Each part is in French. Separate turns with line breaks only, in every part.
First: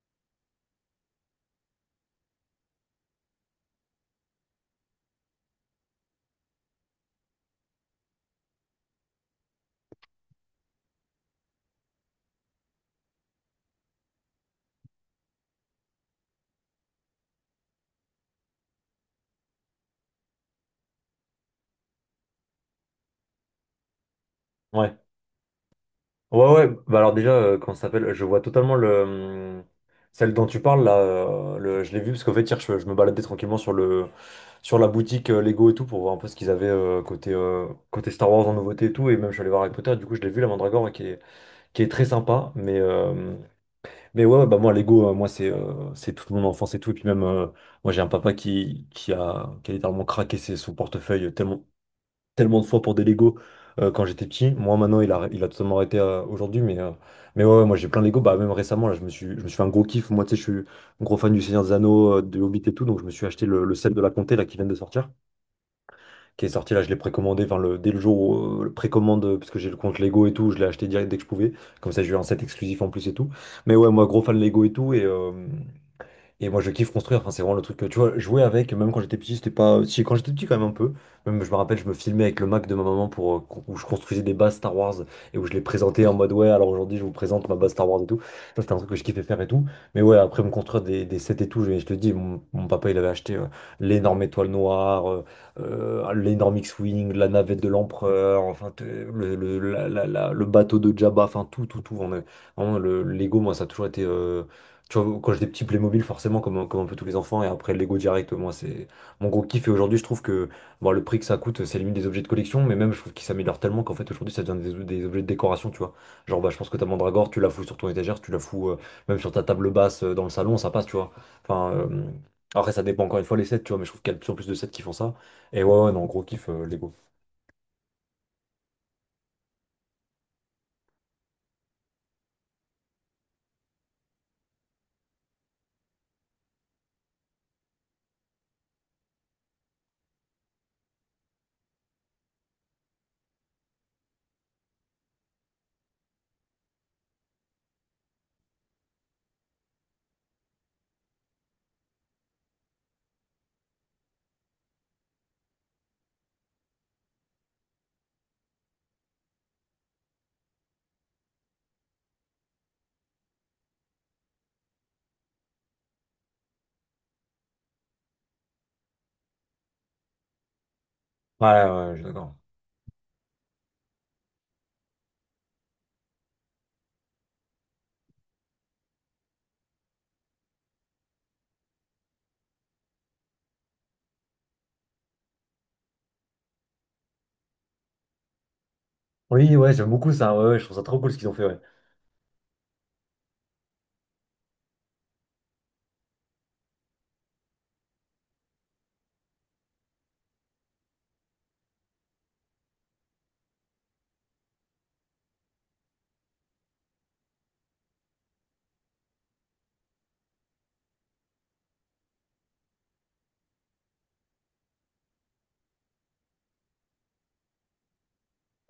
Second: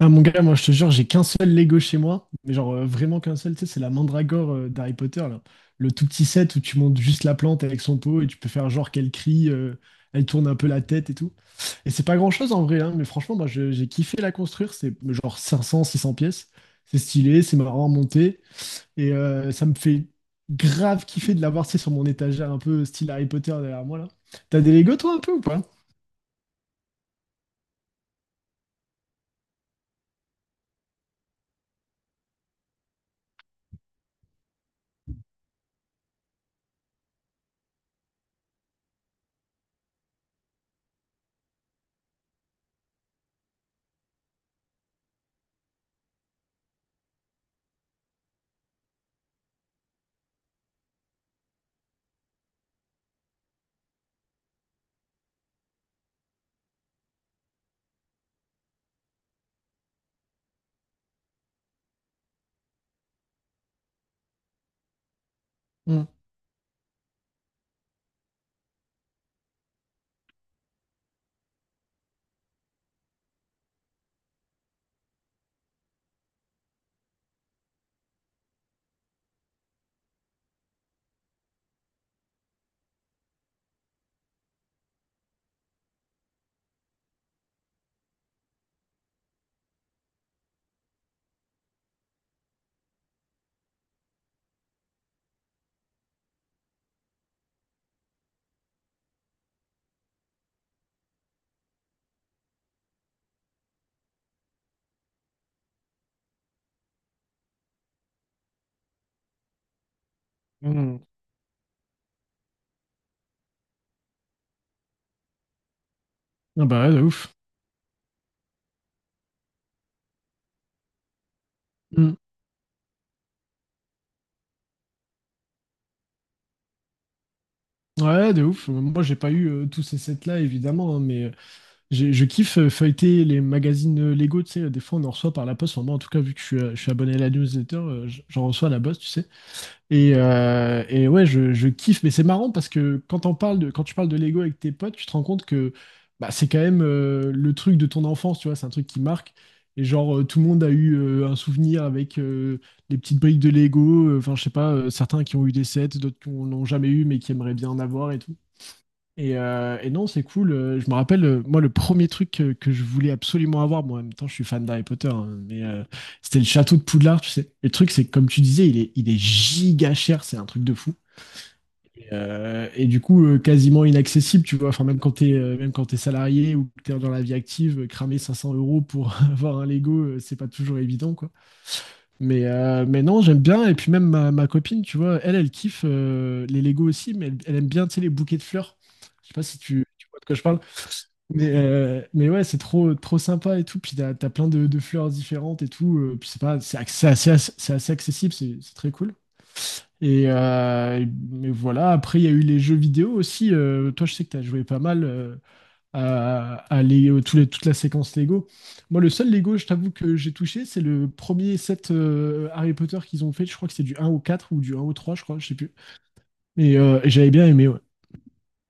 Ah mon gars, moi je te jure, j'ai qu'un seul Lego chez moi, mais genre vraiment qu'un seul, tu sais, c'est la mandragore d'Harry Potter, là. Le tout petit set où tu montes juste la plante avec son pot et tu peux faire genre qu'elle crie, elle tourne un peu la tête et tout. Et c'est pas grand-chose en vrai, hein, mais franchement, j'ai kiffé la construire, c'est genre 500, 600 pièces, c'est stylé, c'est marrant à monter, et ça me fait grave kiffer de l'avoir, tu sais, sur mon étagère un peu style Harry Potter derrière moi, là. T'as des
Ouais.
Lego toi un peu ou pas?
Ouais, ouais. Bah alors déjà, comment ça s'appelle? Je vois totalement le hum, celle dont tu parles là. Je l'ai vu parce qu'en fait hier, je me baladais tranquillement sur le sur la boutique Lego et tout pour voir un peu ce qu'ils avaient côté Star Wars en nouveauté et tout. Et même je suis allé voir Harry Potter. Du coup, je l'ai vu la Mandragore ouais, qui est très sympa. Mais ouais, ouais, bah moi Lego, moi c'est toute mon enfance et tout. Et puis même moi j'ai un papa qui a littéralement craqué son portefeuille tellement tellement de fois pour des Lego quand j'étais petit. Moi maintenant il a totalement arrêté aujourd'hui mais ouais, ouais, moi j'ai plein de Lego. Bah même récemment là je me suis fait un gros kiff. Moi tu sais je suis un gros fan du Seigneur des Anneaux, de Hobbit et tout donc je me suis acheté le set de la Comté là qui vient de sortir.
Hmm.
Qui est sorti là je l'ai précommandé enfin, dès le jour où le précommande parce que j'ai le compte Lego et tout je l'ai acheté direct dès que je pouvais. Comme ça j'ai eu un set exclusif en plus et tout. Mais ouais moi gros fan Lego et tout et moi, je kiffe construire. Enfin, c'est vraiment le truc que tu vois, jouer avec, même quand j'étais petit, c'était pas. Si, quand j'étais petit, quand même un peu. Même, je me rappelle, je me filmais avec le Mac de ma maman pour où je construisais des bases Star Wars et où je les présentais en mode ouais, alors aujourd'hui, je vous présente ma base Star Wars et tout. Ça, c'était un truc que je kiffais faire et tout. Mais ouais, après me construire des sets et tout, je te dis, mon papa, il avait acheté l'énorme étoile noire, l'énorme X-Wing, la navette de l'empereur, enfin, t- le, la- la- la- le bateau de Jabba, enfin, tout, tout, tout. Vraiment, le Lego, moi, ça a toujours été. Tu vois, quand j'ai des petits Playmobil, forcément, comme un peu tous les enfants, et après Lego direct, moi, c'est mon gros kiff. Et aujourd'hui, je trouve que bon,
Hmm.
le prix que ça coûte, c'est limite des objets de collection, mais même, je trouve qu'ils s'améliorent tellement qu'en fait, aujourd'hui, ça devient des objets de décoration, tu vois. Genre, bah, je
Ah
pense que ta
bah ouais, de ouf.
mandragore, tu la fous sur ton étagère, tu la fous même sur ta table basse dans le salon, ça passe, tu vois. Enfin, après, ça dépend encore une fois les sets, tu vois, mais je trouve qu'il y a de plus en plus de sets qui font ça. Et ouais, ouais, non, gros kiff, Lego.
Ouais, de ouf. Moi, j'ai pas eu tous ces sets-là, évidemment, hein, mais je kiffe feuilleter les magazines Lego, tu sais. Des fois, on en reçoit par la poste. Enfin, moi, en tout cas, vu que je suis abonné à la newsletter, j'en reçois à la poste, tu sais. Et ouais, je kiffe. Mais c'est marrant parce que quand tu parles de Lego avec tes potes, tu te rends compte que bah, c'est quand même le truc de ton enfance, tu vois. C'est un truc qui marque. Et genre, tout le monde a eu un souvenir avec... les petites briques de Lego, enfin je sais pas, certains qui ont eu des sets, d'autres qui n'ont jamais eu mais qui aimeraient bien en avoir et tout. Et non, c'est cool. Je me rappelle, moi, le premier truc que je voulais absolument avoir, moi, en même temps, je suis fan d'Harry Potter, hein, mais c'était le château de Poudlard, tu sais. Le truc, c'est que, comme tu disais, il est giga cher, c'est un truc de fou.
Ouais, ouais, ouais, je suis
Et,
d'accord.
euh, et du coup, quasiment inaccessible, tu vois. Enfin, même quand t'es salarié ou que t'es dans la vie active, cramer 500 euros pour avoir un Lego, c'est pas toujours évident, quoi. Mais non, j'aime bien. Et puis même ma copine, tu vois, elle kiffe les Lego aussi, mais elle aime bien, tu sais, les bouquets de fleurs. Je sais pas
Oui,
si
ouais, j'aime
tu
beaucoup
vois de
ça,
quoi je
ouais, ouais,
parle.
je trouve ça trop cool ce qu'ils ont fait,
Mais,
ouais.
euh, mais ouais, c'est trop, trop sympa et tout. Puis t'as plein de fleurs différentes et tout. Puis c'est pas, c'est ac- c'est assez accessible, c'est très cool. Et euh, mais voilà, après il y a eu les jeux vidéo aussi. Toi, je sais que t'as joué pas mal à Lego- toute la séquence Lego. Moi, le seul Lego, je t'avoue que j'ai touché, c'est le premier set Harry Potter qu'ils ont fait. Je crois que c'est du un au 4 ou du un au 3 je crois, je sais plus. Mais j'avais bien aimé, ouais.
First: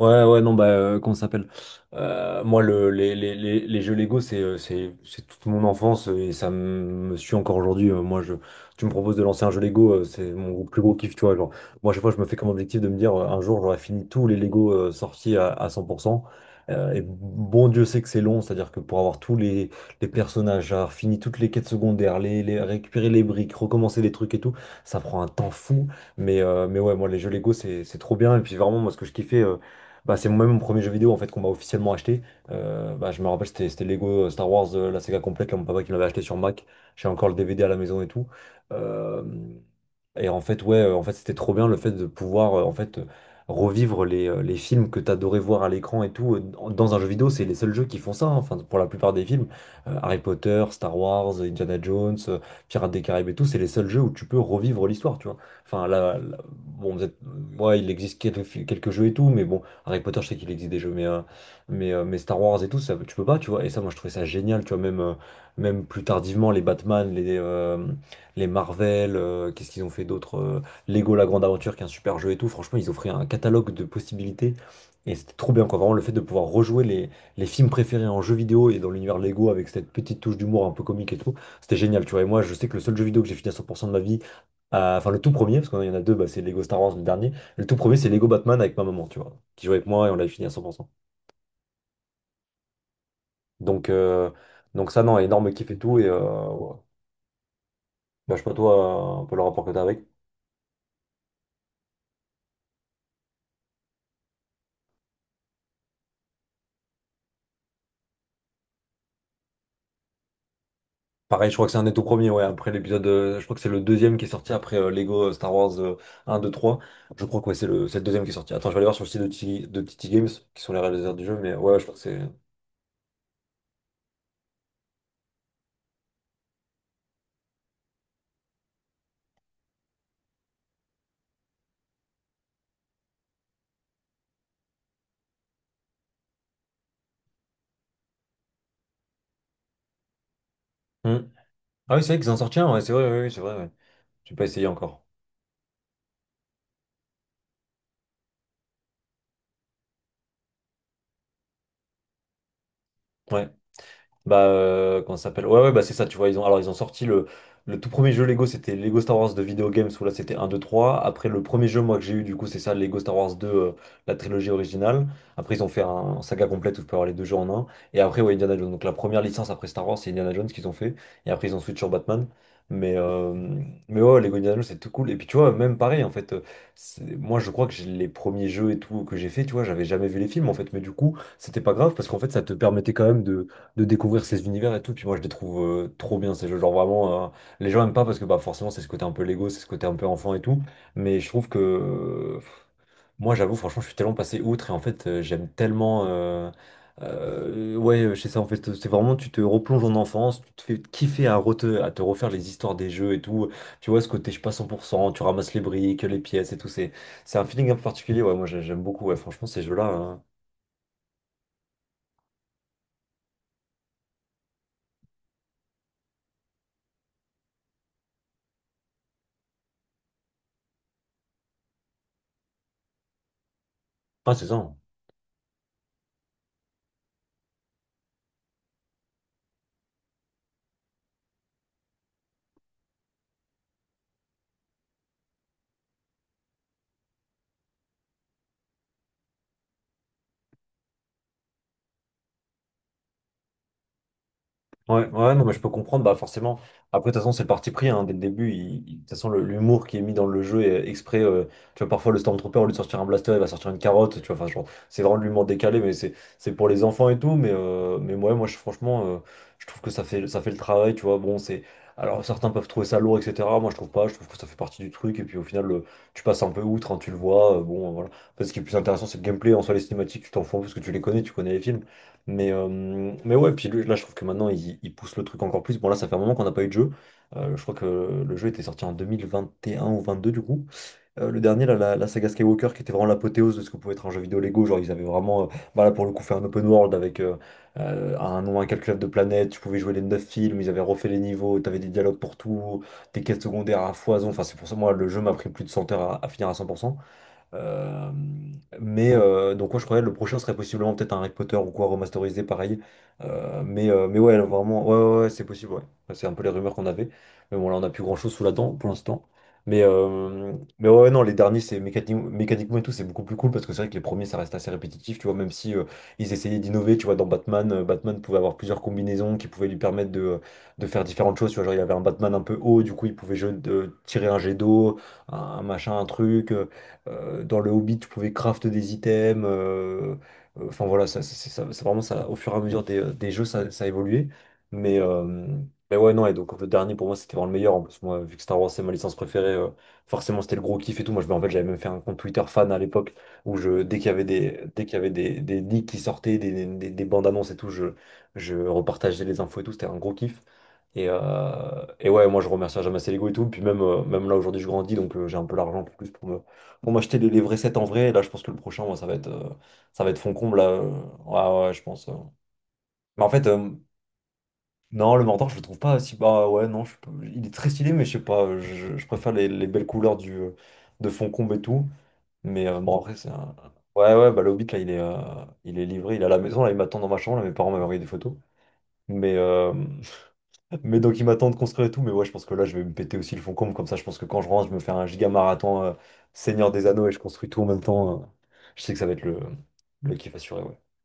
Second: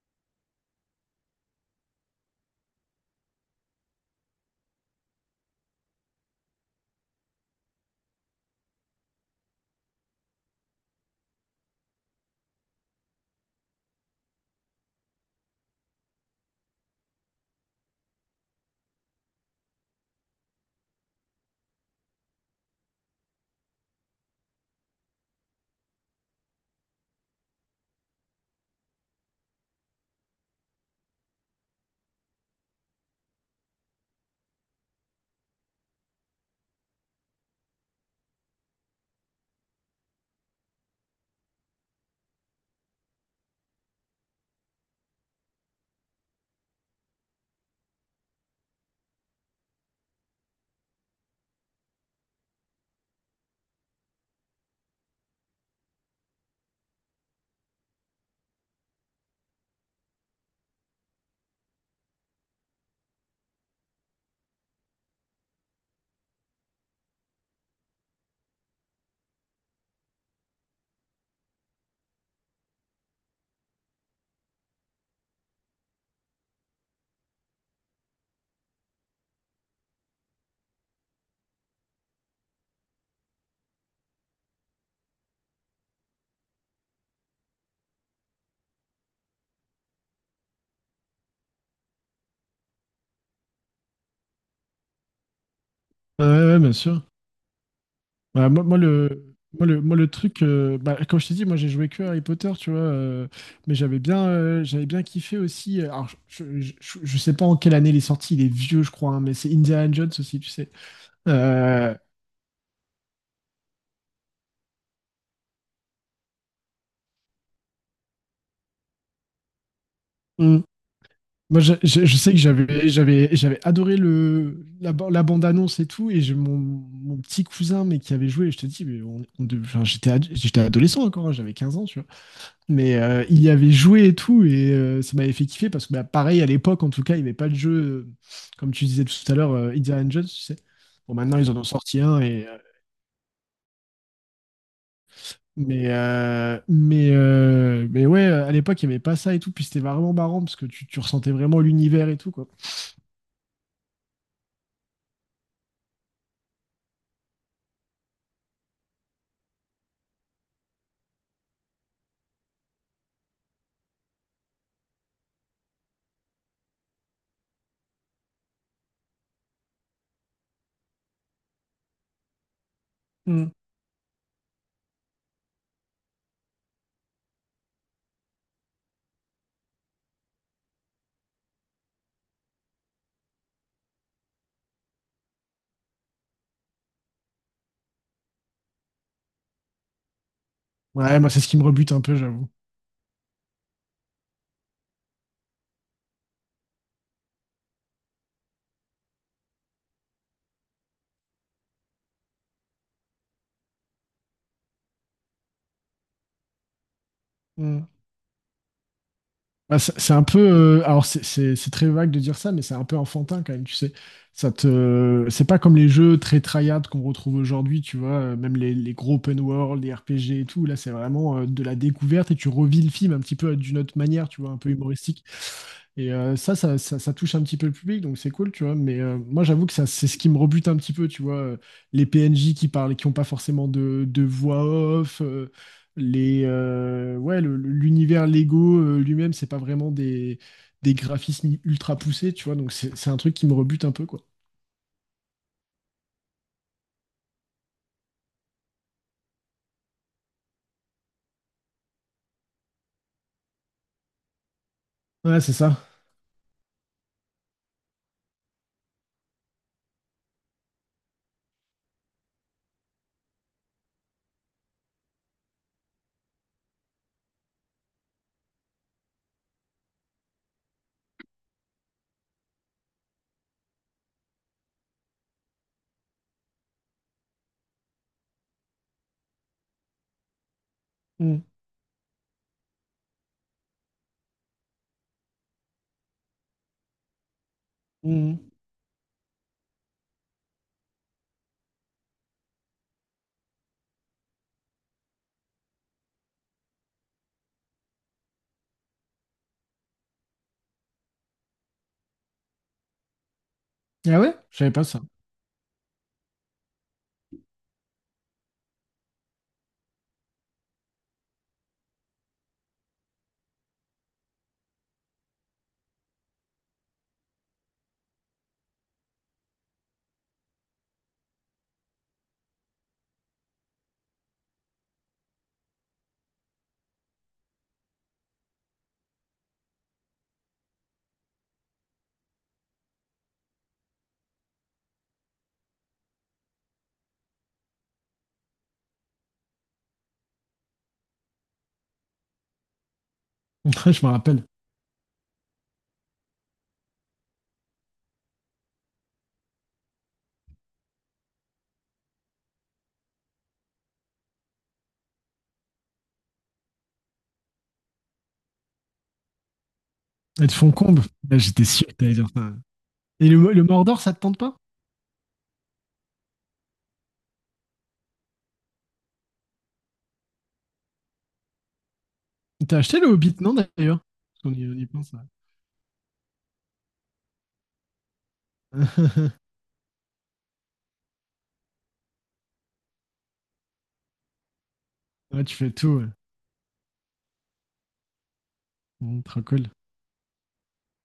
Ouais, ouais, non, bah, comment ça s'appelle? Moi, le, les jeux Lego, c'est toute mon enfance et ça me suit encore aujourd'hui. Moi, tu me proposes de lancer un jeu Lego, c'est mon plus gros kiff, tu vois. Genre, moi, à chaque fois, je me fais comme objectif de me dire, un jour, j'aurai fini tous les Lego sortis à 100%. Et bon Dieu sait que c'est long, c'est-à-dire que pour avoir tous les personnages, avoir fini toutes les quêtes secondaires, récupérer les briques, recommencer les trucs et tout, ça prend un temps fou. Mais ouais, moi, les jeux Lego, c'est trop bien. Et puis, vraiment, moi, ce que je kiffais. Bah, c'est moi-même mon premier jeu vidéo en fait qu'on m'a officiellement acheté. Bah, je me rappelle, c'était Lego Star Wars, la saga complète, là, mon papa qui me l'avait acheté sur Mac. J'ai encore le DVD à la maison et tout. Euh, et en fait, ouais, c'était trop bien le fait de pouvoir en fait revivre les films que t'adorais voir à l'écran et tout dans un jeu vidéo. C'est les seuls jeux qui font ça, hein. Enfin, pour la plupart des films, Harry Potter, Star Wars, Indiana Jones, Pirates des Caraïbes et tout, c'est les seuls jeux où tu peux revivre l'histoire, tu vois. Enfin, là, là, bon, ouais, il existe quelques jeux et tout, mais bon, Harry Potter, je sais qu'il existe des jeux, mais Star Wars et tout, ça, tu peux pas, tu vois. Et ça, moi, je trouvais ça génial, tu vois. Même plus tardivement, les Batman, les Marvel, qu'est-ce qu'ils ont fait d'autre? Lego La Grande Aventure, qui est un super jeu et tout. Franchement, ils offraient un catalogue de possibilités et c'était trop bien, quoi. Vraiment, le fait de pouvoir rejouer les films préférés en jeu vidéo et dans l'univers Lego avec cette petite touche d'humour un peu comique et tout, c'était génial, tu vois. Et moi, je sais que le seul jeu vidéo que j'ai fini à 100% de ma vie, enfin, le tout premier, parce qu'il y en a deux, bah, c'est Lego Star Wars, le dernier. Le tout premier, c'est Lego Batman avec ma maman, tu vois, qui jouait avec moi et on l'avait fini à 100%. Donc, euh, donc ça, non, énorme kiff et tout. Et
Ouais, ouais, bien
ouais.
sûr.
Bah, je sais
Bah,
pas, toi, un peu le rapport que t'as
moi,
avec.
le truc, bah, comme je t'ai dit, moi, j'ai joué que à Harry Potter, tu vois, mais j'avais bien kiffé aussi. Alors, je sais pas en quelle année il est sorti, il est vieux, je crois, hein, mais c'est Indiana Jones aussi, tu sais.
Pareil, je crois que c'est un des
Euh,
tout premiers, ouais, après l'épisode, je crois que c'est le deuxième qui est sorti après Lego Star Wars 1, 2, 3. Je crois que ouais, c'est le deuxième qui est sorti. Attends, je vais aller voir sur le site de TT Games, qui
hum.
sont les réalisateurs du jeu, mais ouais, je crois que
Je
c'est.
sais que j'avais adoré la bande-annonce et tout, et j'ai mon petit cousin, mais qui avait joué, et je te dis, mais enfin, j'étais adolescent encore, hein, j'avais 15 ans, tu vois. Mais il y avait joué et tout, et ça m'avait fait kiffer parce que, bah, pareil, à l'époque, en tout cas, il n'y avait pas de jeu, euh, comme tu disais tout à l'heure, Indiana Jones, tu sais. Bon,
Hmm.
maintenant, ils en ont
Ah
sorti
oui, c'est vrai
un,
qu'ils en
et,
sortent
euh,
un, ouais, c'est vrai, oui, oui, c'est vrai, ouais. J'ai pas essayé encore.
mais, euh, mais, euh, mais ouais, à l'époque, il n'y avait pas ça et tout, puis c'était vraiment marrant parce que tu ressentais vraiment l'univers et tout, quoi.
Ouais. Bah, comment ça s'appelle? Ouais, ouais, bah c'est ça, tu vois. Ils ont, alors, ils ont sorti le tout premier jeu Lego, c'était Lego Star Wars de Video Games, où là c'était un 2 trois. Après, le premier jeu, moi, que j'ai eu, du coup, c'est ça, Lego Star Wars 2, la trilogie originale. Après, ils ont fait saga complète où tu peux avoir les deux jeux en un. Et après, ouais, Indiana Jones. Donc, la première licence après Star Wars, c'est Indiana Jones qu'ils ont fait. Et après, ils ont switch sur Batman. Mais,
Mm.
euh, mais ouais, ouais, Lego Indiana Jones, c'est tout cool. Et puis, tu vois, même pareil, en fait, moi, je crois que les premiers jeux et tout que j'ai fait, tu vois, j'avais jamais vu les films, en fait. Mais du coup, c'était pas grave parce qu'en fait, ça te permettait quand même de découvrir ces univers et tout. Puis moi, je les trouve trop bien ces jeux. Genre vraiment, les gens aiment pas parce que bah, forcément, c'est ce côté un peu Lego, c'est ce côté un peu enfant et tout.
Ouais,
Mais je
moi, c'est
trouve
ce qui
que
me rebute un peu, j'avoue.
moi, j'avoue, franchement, je suis tellement passé outre et en fait, j'aime tellement. Ouais, je sais ça en fait, c'est vraiment tu te replonges en enfance, tu te fais kiffer à te refaire les histoires des jeux et tout. Tu vois ce côté, je suis pas 100%, tu ramasses les briques, les pièces et tout. C'est un feeling un peu
Mm.
particulier. Ouais, moi, j'aime beaucoup. Ouais, franchement, ces
Bah,
jeux-là,
c'est
hein.
un peu. Alors, c'est très vague de dire ça, mais c'est un peu enfantin quand même, tu sais. C'est pas comme les jeux très tryhard qu'on retrouve aujourd'hui, tu vois. Même les gros open world, les RPG et tout. Là, c'est vraiment de la découverte et tu revis le film un petit peu d'une autre manière,
Ah,
tu
c'est
vois,
ça,
un peu
hein.
humoristique. Et ça touche un petit peu le public, donc c'est cool, tu vois. Mais moi, j'avoue que ça, c'est ce qui me rebute un petit peu, tu vois. Les PNJ qui parlent, et qui n'ont pas forcément de voix off, ouais, l'univers Lego lui-même, c'est pas vraiment des graphismes ultra poussés, tu vois. Donc c'est un truc qui me rebute un peu, quoi.
Ouais, ouais, non, mais je peux comprendre, bah forcément. Après, de toute façon, c'est le parti pris, hein, dès le début. De toute façon, l'humour qui est mis dans le jeu est exprès. Tu vois, parfois, le Stormtrooper, au lieu de sortir un blaster, il va sortir une carotte. Tu vois, enfin, genre, c'est vraiment de
Ouais,
l'humour
c'est ça.
décalé, mais c'est pour les enfants et tout. Mais ouais, moi, je, franchement, je trouve que ça fait le travail, tu vois. Bon, c'est. Alors, certains peuvent trouver ça lourd, etc. Moi, je trouve pas. Je trouve que ça fait partie du truc. Et puis, au final, tu passes un peu outre, hein, tu le vois. Bon, voilà. Parce que ce qui est plus intéressant, c'est le gameplay. En soi, les cinématiques, tu t'en fous parce que tu les connais, tu connais les films. Mais, euh, mais ouais, puis lui, là, je trouve que maintenant, il pousse le truc encore plus. Bon, là, ça fait un moment qu'on n'a pas eu de jeu. Je crois que le jeu était sorti en 2021 ou 22 du coup. Le
Mm,
dernier, là, la saga Skywalker, qui était vraiment l'apothéose de ce que pouvait être un jeu vidéo Lego. Genre, ils avaient vraiment, bah, là, pour le coup, fait un open world avec un
mm.
nombre incalculable de planètes. Tu pouvais jouer les 9 films, ils avaient refait les niveaux, t'avais des dialogues pour tout, des quêtes secondaires à foison. Enfin, c'est pour ça, moi, le jeu m'a pris plus de 100 heures à finir à 100%. Euh, donc, moi, je croyais le prochain serait possiblement peut-être un Harry Potter ou quoi, remasterisé pareil. Mais
Ah ouais?
ouais,
Je savais pas
vraiment, ouais,
ça.
ouais, ouais, c'est possible, ouais. Enfin, c'est un peu les rumeurs qu'on avait. Mais bon, là, on n'a plus grand-chose sous la dent pour l'instant. Mais, euh, mais ouais, ouais, non, les derniers, c'est mécaniquement et tout, c'est beaucoup plus cool parce que c'est vrai que les premiers, ça reste assez répétitif, tu vois, même si ils essayaient d'innover, tu vois, dans Batman, Batman pouvait avoir plusieurs combinaisons qui pouvaient lui permettre de faire différentes choses, tu vois, genre il avait un Batman un peu haut, du coup, il pouvait tirer un jet d'eau, un machin, un truc. Dans le Hobbit, tu pouvais craft des items. Enfin voilà, c'est vraiment ça. Au fur et à mesure des jeux, ça a évolué. Mais, euh, mais ouais, non. Et donc le dernier pour moi, c'était vraiment le meilleur. En plus, moi, vu que Star Wars c'est ma licence préférée, forcément c'était le gros kiff et tout. Moi, je, en fait, j'avais même fait un compte Twitter fan à l'époque où je, dès
Je
qu'il y
me
avait
rappelle.
des, dès qu'il y avait des leaks qui sortaient, des bandes annonces et tout, je repartageais les infos et tout. C'était un gros kiff. Et, euh, et ouais, moi je remercie jamais assez l'ego et tout. Puis même, même là aujourd'hui je grandis donc j'ai un peu l'argent pour plus pour me, on m'a acheté les vrais sets en vrai, et là je pense que le prochain, moi, ça va être fond
Elles te
comble, là.
font combe. Là, j'étais
Ouais, ouais, je
sûr que
pense.
t'allais dire ça.
Mais
Et
en fait,
le Mordor, ça te tente pas?
non, le mentor, je le trouve pas si. Bah ouais, non, je- il est très stylé, mais je sais pas, je préfère les belles couleurs du, de fond comble et tout.
T'as
Bon,
acheté le
après, c'est
Hobbit, non,
un.
d'ailleurs?
Ouais, ouais, bah
Parce
le
qu'on
Hobbit,
on
là,
y pense. Ouais.
il est livré, il est à la maison, là, il m'attend dans ma chambre, là, mes parents m'avaient envoyé des photos. Mais, euh, mais donc il m'attend de construire et tout, mais ouais, je pense que là je vais me péter aussi le fond comble, comme ça je pense que quand je rentre, je me fais un giga
Ouais, tu fais
marathon
tout, ouais.
Seigneur des Anneaux et je construis tout en même temps. Je sais que ça va être
Mm, trop cool.
le kiff assuré, ouais.